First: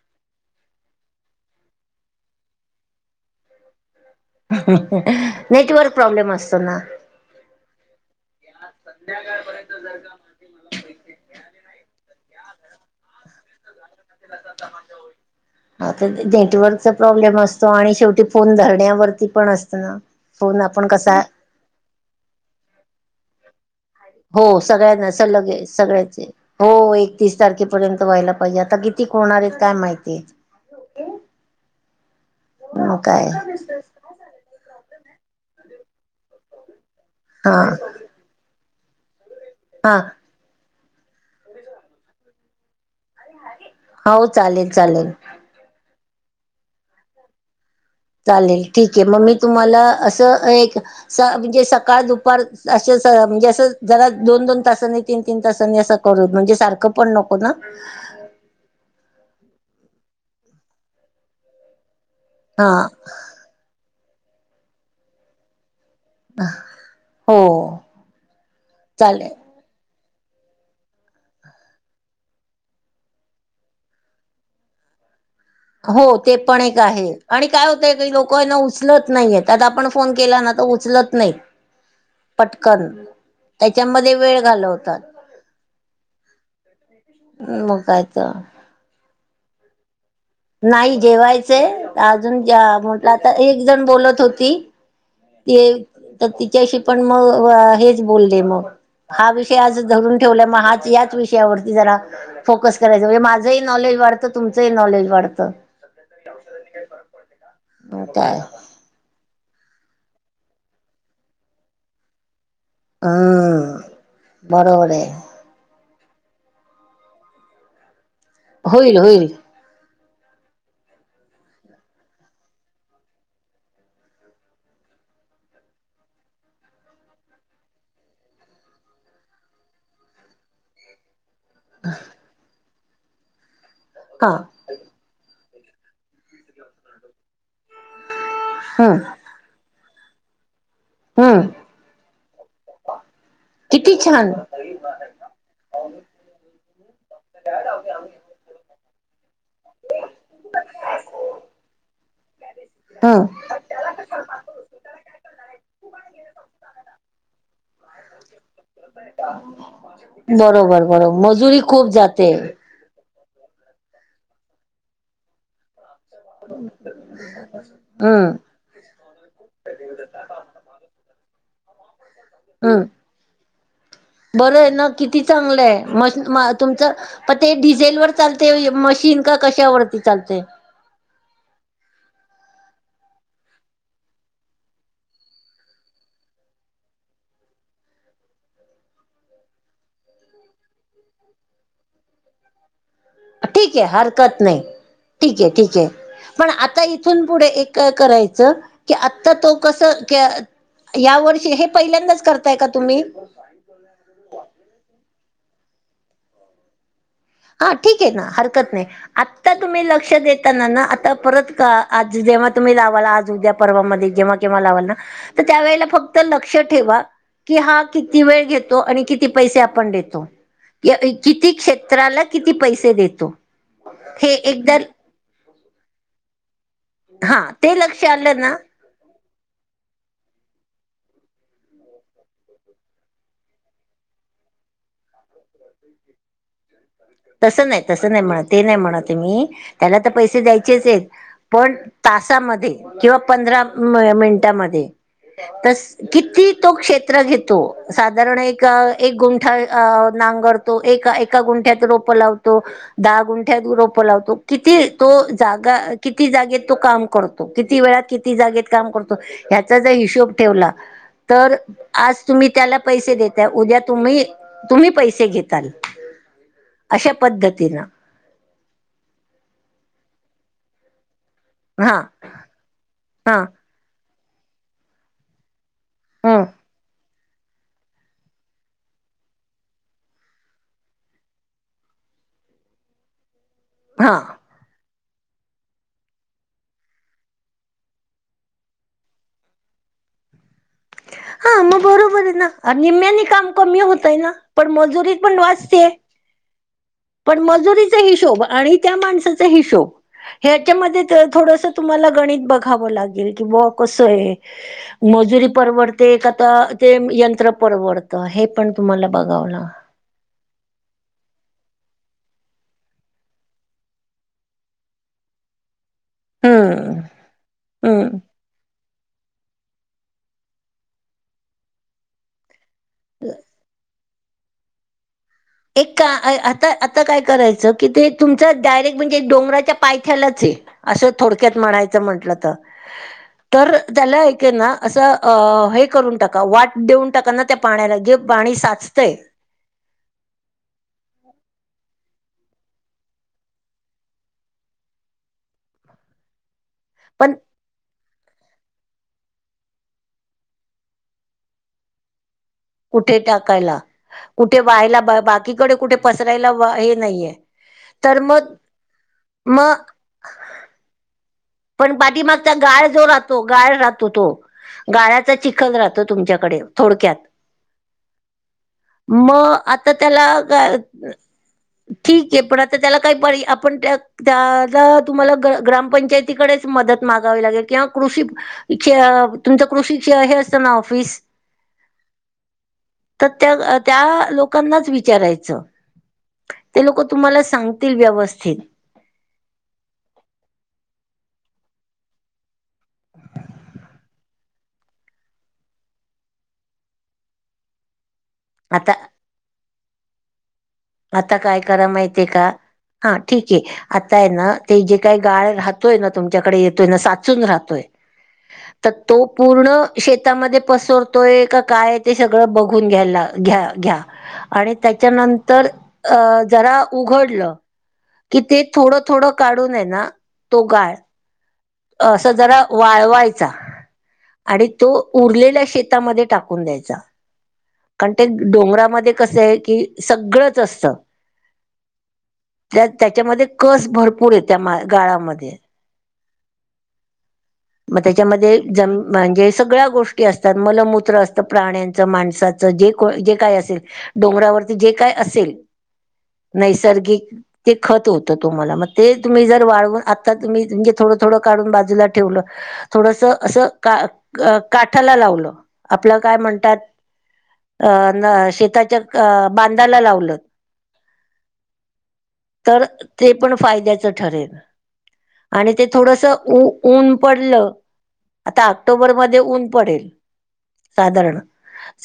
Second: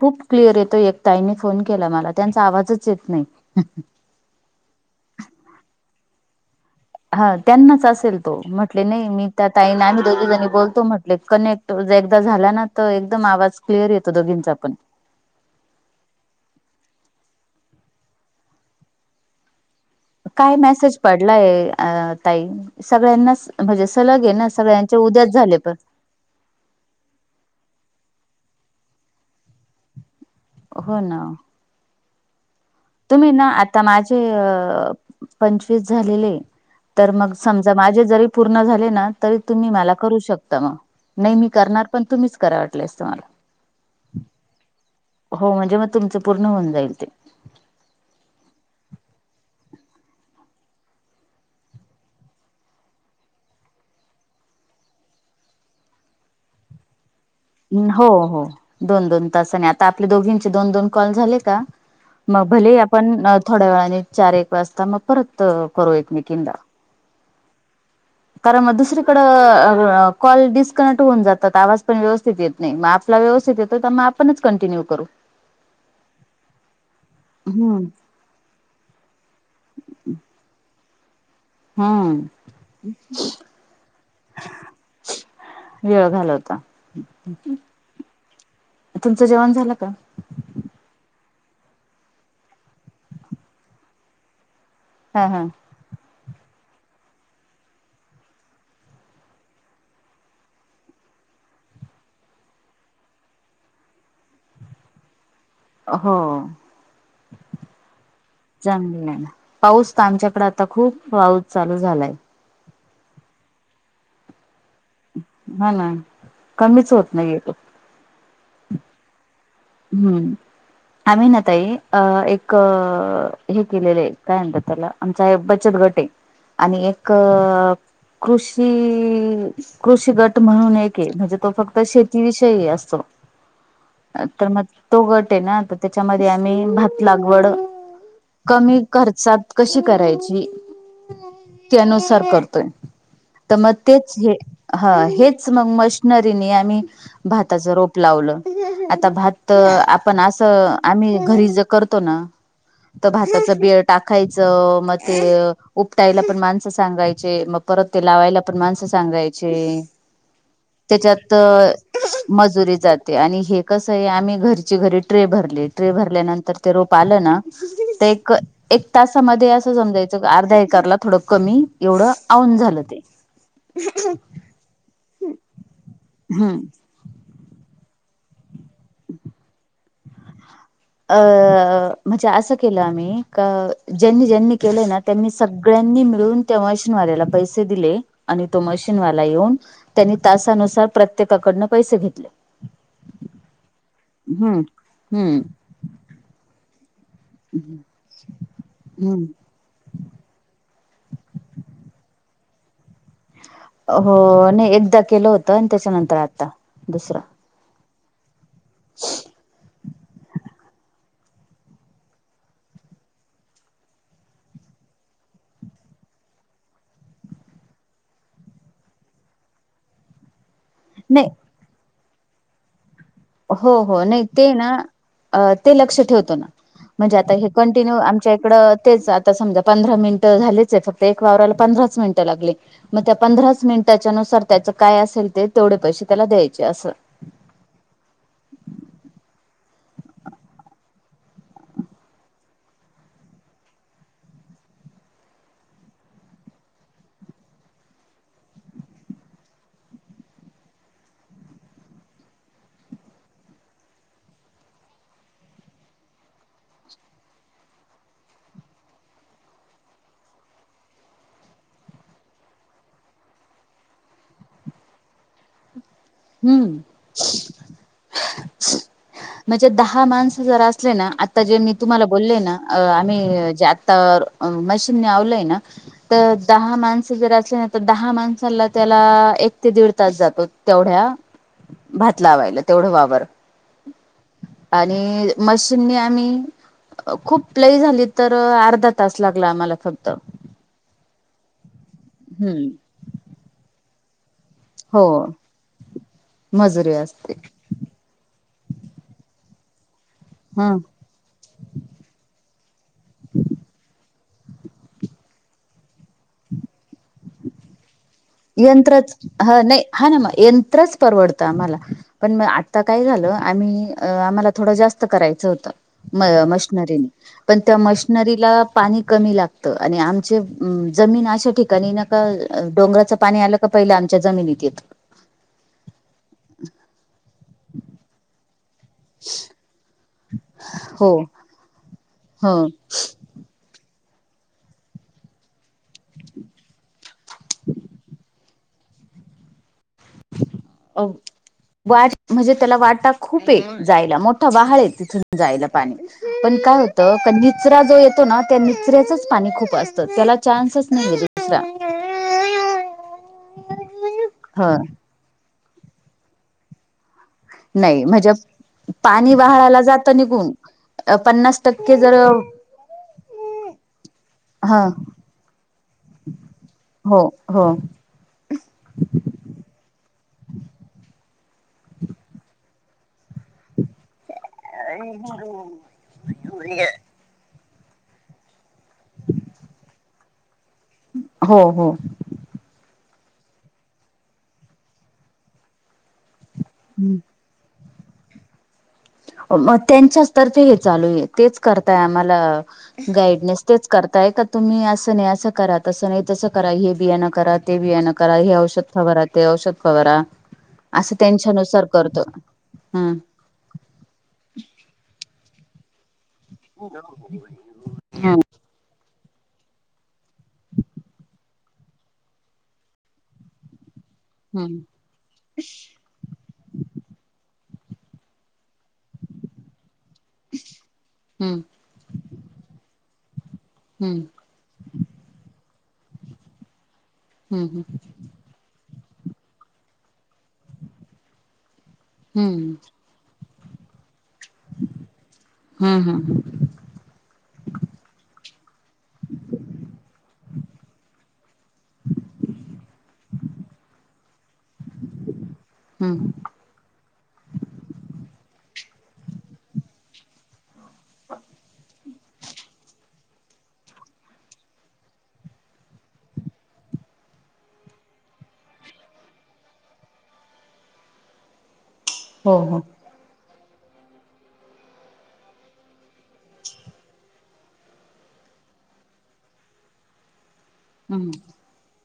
खूप क्लिअर येतोय, एक ताईनी फोन केला मला त्यांचा आवाजच येत नाही. नेटवर्क प्रॉब्लेम असतो ना. हा त्यांनाच असेल तो, मी म्हटले नाही मी त्या ताईना आम्हीं दोघी जणी बोलतो म्हटले कनेक्ट जर एकदा झाला ना तर एकदम आवाज क्लिअर येतो दोघींचा पण. हा तर ते नेटवर्कचा प्रॉब्लेम असतो आणि शेवटी फोन धरण्यावरती पण असतं ना. काय फोन आपण मेसेज कसा पडलाय अ ताई सगळ्यांनाच म्हणजे सलग हे ना सगळ्यांचे उद्याच झाले पण सगळ्यांचे. हो... एकतीस तारखेपर्यंत व्हायला पाहिजे. आता कितीक होणार आहेत काय माहिती... हो ना.. मग काय तुम्ही ना.. आता माझे अ.. पंचवीस झालेले आहे. तर मग हा समजा माझे जरी पूर्ण झाले ना तरी तुम्ही मला हा करू शकता म... नाही मी करणार. पण तुम्हीच करा वाटलंयस तुम्हाला... हा.. ओ... चालेल -चालेल... हो.. म्हणजे मग तुमचं पूर्ण होऊन जाईल ते. चालेल ठीक आहे. मग मी तुम्हाला असं एक... स... म्हणजे सकाळ दुपार असं म्हणजे असं जरा दोन- दोन तासांनी तीन -तीन तासांनी असं... करु म्हणजे सारख... पण नको ना... हो-हो... दोन -दोन तासाने आता आपल्या दोघींचे दोन- दोन कॉल झाले का. मग हा भले आपण थोड्या वेळाने चार एक वाजता मग परत करू एकमेका.... हो... खर... मग चालेल. दुसरीकडं... कॉल डिस्कनेक्ट होऊन जातात. आवाज पण व्यवथित येत नाही. मग आपला व्यवस्थित येतो तर मग आपणच कंटिन्यू करू. हो.. ते पण एक आहे. आणि काय हम्म होतय काही लोक न... उचलत नाहीएत. आता आपण फोन केला ना तर उचलत नाहीत. हम्म... पटकन.... त्याच्यामध्ये वेळ घालवतात. वेळ घालवता... मग काय तर तुमचं जेवण झालं का? नाही जेवायचंय. अजून जा. म.. म्हटलं आता एक जण बोलत होती. हा..... हा.. ते.. तर तिच्याशी पण मग.. अ... हेच बोलले मग... हा... विषय आज धरून ठेवला मग हा याच विषयावरती जरा... फोकस करायचा म्हणजे माझंही नॉलेज वाढतं. तुमचंही नॉलेज वाढतं. हो... काय पाऊस तर आमच्याकडे आता खूप पाऊस चालू झालाय. ह.. बरोबर आहे. हा.. ना.. कमीच होत नाहीेए तो. होईल - होईल... हम्म.. आम्ही ना ताई अ... एक.... हे केलेले आहे. काय म्हणतात त्याला... आमचा एक बचत गट आहे. आणि एक... कृ.. षी.. कृषी गट म्हणून एक म्हणजे तो फक्त शेतीविषयी असतो. हा तर मग तो गट आहे ना. त्याच्यामध्ये आम्ही भात, लागवड, कमी हम्म खर्चात... कशी करायची? हम्म त्यानुसार करतोय. तर मग किती तेच छान हे... हेच.. मग मशनरीनी आम्ही भाताची रोप... लावलं. आता भात.. आपण असं... आम्ही घरी जे करतो ना... हम्म भाताच बिळ टाकायचं... मग ते उपटायला पण माणसं सांगायचे.. मग... परत ते लावायला पण माणसं सांगायचे.... बरोबर बरोबर त्याच्यात मजुरी अ... खूप जाते मजुरी जाते. आणि हे कसं आहे. आम्ही घरच्ये घरी ट्रे भरलेत. ट्रे भरल्यानंतर ते रोप आलं ना.. ते हम्म एक... एक तासामध्ये असं समजायचं अर्धा एकरला थोडं कमी एवढं आऊन झालं हम् ते बरं आहे ना किती चांगलंय म्हणजे मा हम्म तुमचं प ते डिझेल वर चालते मशीन का कशावरती चालते? अ... म्हणजे असं केलं आम्ही का, ज्यांनी ज्यांनी केलंय ना त्यांनी सगळ्यांनी मिळून त्या मशीनवाल्याला पैसे दिले आणि तो मशीनवाला येऊन त्यांनी तासानुसार प्रत्येकाकडनं पैसे घेतले. ठीक आहे हरकत नाही हम्म ठीक हम्म आहे ठीक आहे, पण आता इ तून पुढे एक करायचं की हम्म आता तो कस यावर्षी, हे पहिल्यांदाच करताय का तुम्ही? हो नाही एकदा केलं होतं त्याच्यानंतर आता दुसरं. हा ठीक आहे ना हरकत नाही आता तुम्ही लक्ष देत ता ना ना आता परत का आज जेव्हा तुम्ही लावाल आज उद्या पर्वामध्ये जेव्हा केव्हा लावाल ना तर त्यावेेळेला फक्त लक्ष ठेवा कि हा किती वेळ घेतो आणि किती पैसे आपण देतो. नाही किती क्षेत्राला किती पैसे देतो. हो हो नाही हे ते ना एकदा ते लक्ष ठेवतो ना. म्हणजे आता हा हे ते कंटिन्यू लक्ष आमच्या आलं ना इकडं तेच आता समजा पंधरा मिनिटं झालेच आहे फक्त एक वावराला पंधराच मिनिटं लागले मग त्या पंधराच मिनिटाच्या नुसार त्याच काय असेल ते तेवढे पैसे त्याला द्यायचे असं. तसं नाही तसं नाही म्हणत ते नाही म्हणत मी त्याला तर पैसे द्यायचेच आहेत पण तासामध्ये किंवा पंधरा मिनिटामध्ये तस किती तो क्षेत्र घेतो साधारण एक एक गुंठा नांगर तो एका एका गुंठ्यात रोपं लावतो दहा गुंठ्यात रोपं लावतो किती तो जागा किती जागेत तो काम कर तो किती वेळात किती जागेत काम करतो ह्याचा जर हिशोब ठेवला तर आज तुम्ही त्याला पैसे देताय उद्या तुम्ही तुम्ही पैसे घेताल. हम्म अशा पद्धतीनं. म्हणजे दहा माणस जर असले ना आ ता जे मी हा तुम्हाला बोलले ना हा आम्ही जे आता मशीन लावलय ना तर हम्म दहा माणसं जर असले ना तर दहा माणसांला त्याला एक ते दीड तास जातो, तेवढ्या भात लावायला तेवढं वावर. हा आणि मशीनी आम्ही खूप लई झाली तर अर्धा तास लागला आम्हाला फक्त. हा मग बरोबर आहे हम्म. ना निम्म्याने काम कमी होत आहे ना पण हो मजुरी पण वाचतेय. मजुरी वाच पण मजुरीचा हिशोब आणि त्या माणसाचा हिशोब हा ह्याच्यामध्ये थोडस तुम्हाला गणित बघावं लागेल किंवा बुआ कसं आहे मजुरी परवड ते आता ते यंत्र परवडतं हे पण तुम्हाला यंत्रच बघाव ह ला नाही हा ना मग यंत्रच परवडतं आम्हाला, पण मग आत्ता काय झालं आम्ही आम्हाला थोड जास्त करायचं होतं म हम्म मशनरीन पण त्या हम्म मशनरीला पाणी कमी लाग त आणि आमचे जमीन अशा ठिकाणी ना का डोंगराचं पाणी आलं का पहिलं आम च्या जमिनीत येत. एक आता आता काय करायचं कि तुमच डायरेक्ट म्हणजे डोंगराच्या पाय थ्यालाच ये असं हो थोडक्यात म्हणायचं म्हंटलं तर तर त्याला ऐक ये ना असं अ हे करून टाका वाट देऊन टाका ना त्या पाण्याला जे पाणी साचतय अ [unintelligible] म्हणजे त्याला वाटा खूप येत जायला मोठा वहाळ तिथून जायला पाणी पण काय होत त का पण निचरा जो येत येतो ना त्या निचऱ्याचच पाणी खूप असत त्याला चान्सच नाही ये दुसरा. कुठे टाकायला, कुठे ह वहायला, बाकीकडे कुठे पसरायला व हे नाहीये. नाही, तर म्हणजे मग पाणी मग वाहायला जात निघून पण ना पण पाठीमागचा गाळ जो राहतो गाळ राहतो तो ह गाळ्याचा चिखल राहतो तुमच्याकडे थोडक्यात हो हो मग आता त्याला का ठीक आहे, पण आता त्याला काही पर्या आपण त्या त्याला तुम्हाला ग ग्रामपंचायतीकडेच मदत मागावी लागेल किंवा कृषी इ तुमच्या कृषीची हे असेल ना ऑफिस हो हो तर त्या, त्या लोकांनाच विचारायचं ते लोक हम्म. तुम्हाला सांगतील व्यवस्थित मग त्यांच्याचतर्फे हे चालू आहे तेच करताय आम्हाला अ गायडनेस तेच करताय का तुम्ही असं नाही असं करा, तसं नाही तसं करा, हे बियाणं करा ते बियाणं करा करा हे आता औषध फवारा, ते औषध फवारा असं आता काय त्यांच्यानुसार करा माहिती करतो ये का, हा हम्म ठीक ते आता आहे ना, ते जे काही गाळ राहतोय ना तु तुमच्याकडे येतोय ना साचून राहतोय तर तो पूर्ण शेतामध्ये पसरतोय का काय, ते सगळं बघून घ्यायला घ्या घ्या आणि हम्म त्याच्यानंतर अ जरा उघडलं, की ते थोडं थोडं काढून आहे ना तो गाळ हम्म असं जरा वाळवायचा हम्म आणि तो उरलेल्या शेतामध्ये टाकून द्यायचा. हम्म हम्म. कारण ते डोंगरामध्ये कसं आहे की, सगळंच असतं हम्म त्या त्याच्यामध्ये कस भरपूर आहे त्या मा गाळामध्ये हम्म हम्म म त्याच्यामध्ये जम म्हणजे सगळ्या गोष्टी असतात मलमूत्र असतं प्राण्यांच, माणसा च जे को, जे काय असेल डोंगरावरती जे काय असेल हम्म नैसर्गिक ते खत होतं तुम्हाला मग ते तुम्ही जर वाळवून आत्ता तुम्ही म्हणजे थोडं थोडं काढून बाजूला ठेवलं थोडस असं का काठाला लावलं, आपलं काय म्हणतात अ न शेताच्या बांधाला लावलत हो हो तर ते पण फायद्याचं ठरेल आणि ते थोडसं ऊ ऊन पडल आता ऑक्टोबर मध्ये ऊन पडेल हम्म साधारण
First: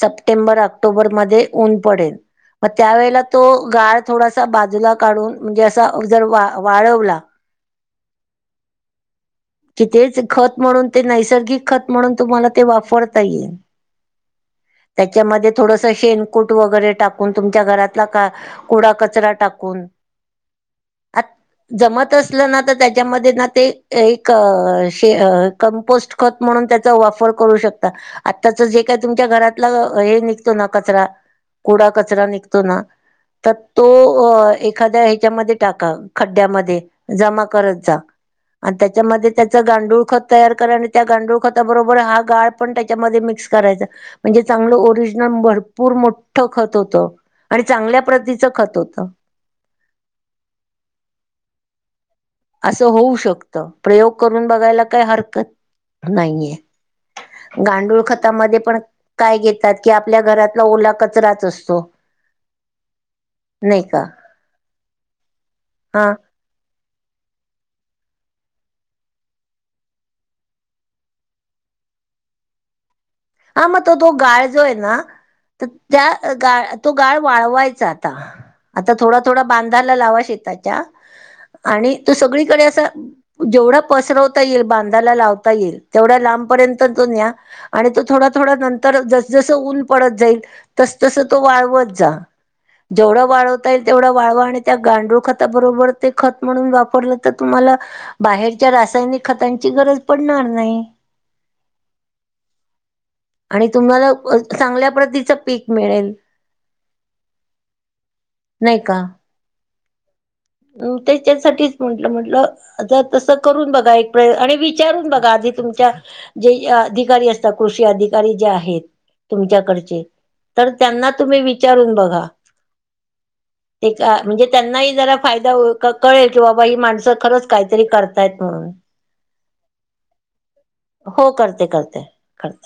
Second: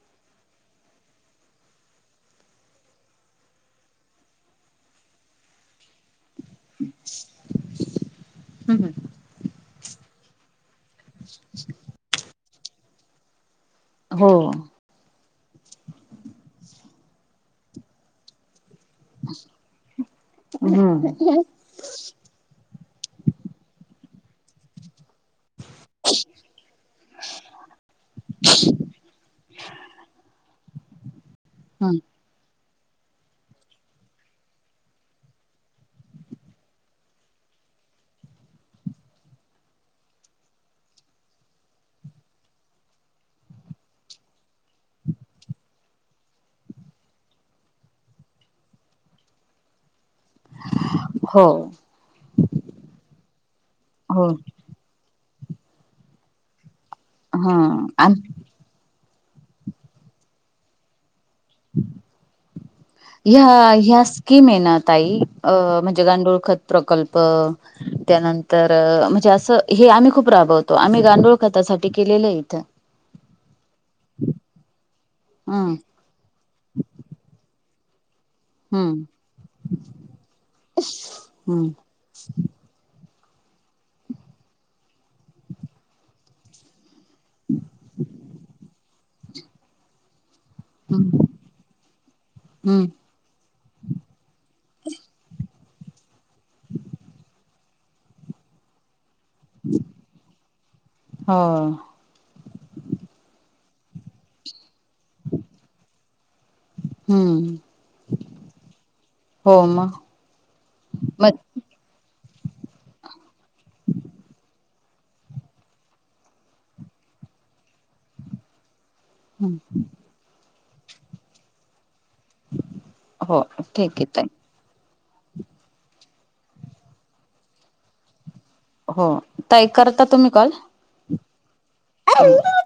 सप्टेंबर, ऑक्टोबर मध्ये ऊन पडेल मग त्यावेेळेला तो गाळ थोडासा बाजूला काढून म्हणजे असा जर वाळवला हम् हम्.. कि तेच खत म्हणून ते नैसर्गिक खत म्हणून तुम्हाला ते वापरता येईल. हो. त्याच्यामध्ये थोडस शेनकूट वगैरे टाकून तुमच्या घरातला का कुडा कच कचरा टाकून हम्म आ जमत असलं ना तर त्याच्यामध्ये ना ते एक कंपोस्ट खत म्हणून त्याचा वापर करू शकता आताच जे का तुमच्या घरात आपला हे निघतो ना, कचरा कुडा हम्म कचरा निघतो ना तर अ ह्याच्यामध्ये एखादया टाका खड्ड्यामध्ये जमा करत जा. आणि त्याच्यामध्ये त्याचं गांडूळ खत तयार करा आणि त्या गांडूळ खताबरोबर हा गाळ पण त्याच्यामध्ये मिक्स करायचा. म्हणजे चांगलं ओरिजिनल भरपूर मोठं खत होतं. आणि चांगल्या प्रतीच खत होतं. हो.. असं होऊ शकतं. प्रयोग हो करून बघायला काही हरकत नाहीये. गांडूळ हा खतामध्ये पण काय घेतात की आपल्या घरातला ओला कचराच असतो. ह, नाही ह्या का स्कीम आहे ना ताई अ म्हणजे हा गांडोळ खत प्रकल्प, त्यानंतर म्हणजे असं हे आम्ही खूप राबवतो आम्ही गांडोळ कथासाठी केलेलं इथं हा मग तो तो गाळ जो आहे ना तर हम्म त्या गा तो गाळ वाळवायचा आता. आता हम्म थोडा, थोडा बांधाला लावा. शेताच्या हम्म आणि तो सगळीकडे असा जेवढा पसरवता येईल बांधाला लावता येईल तेवढ्या लांबपर्यंत त तो न्या आणि त थोड, थोडा नंतर तर जस जस ऊन पडत जाईल तस तस हम्म तो वाळवात जा. हम्म जेवढ वाळ ता येईल तेवढा वाळवा आणि त्या गांडूळ खताबरोबर ते खत म्हणून वापरलं तर तुम्हाला बाहेरच्या रासायनिक खतांची गरज पडणार नाही. हो.. आणि तुम्हाला चांगल्या प्रतीचं पीक मिळेल. हम्म नाही का? हो मंग, अ त्याच्यासाठी, म्हंटलं म्हंटलं आ तसं करून बघा एक प्रय आणि विचारून बघा आधी तुमच्या जे अधिकारी असतात कृषी अधिकारी जे आहेत. तुमच्याकडचे तर त्यांना तुम्ही विचारून बघा. हो ठीक ते आहे का ताई म्हणजे त्यांनाही जरा फायदा हो कळेल की बाबा ही माणसं खरंच काहीतरी करतायत म्हणून, हो ताई करता तुम्ही कॉल. हो करते करते.. [unintelligible] करते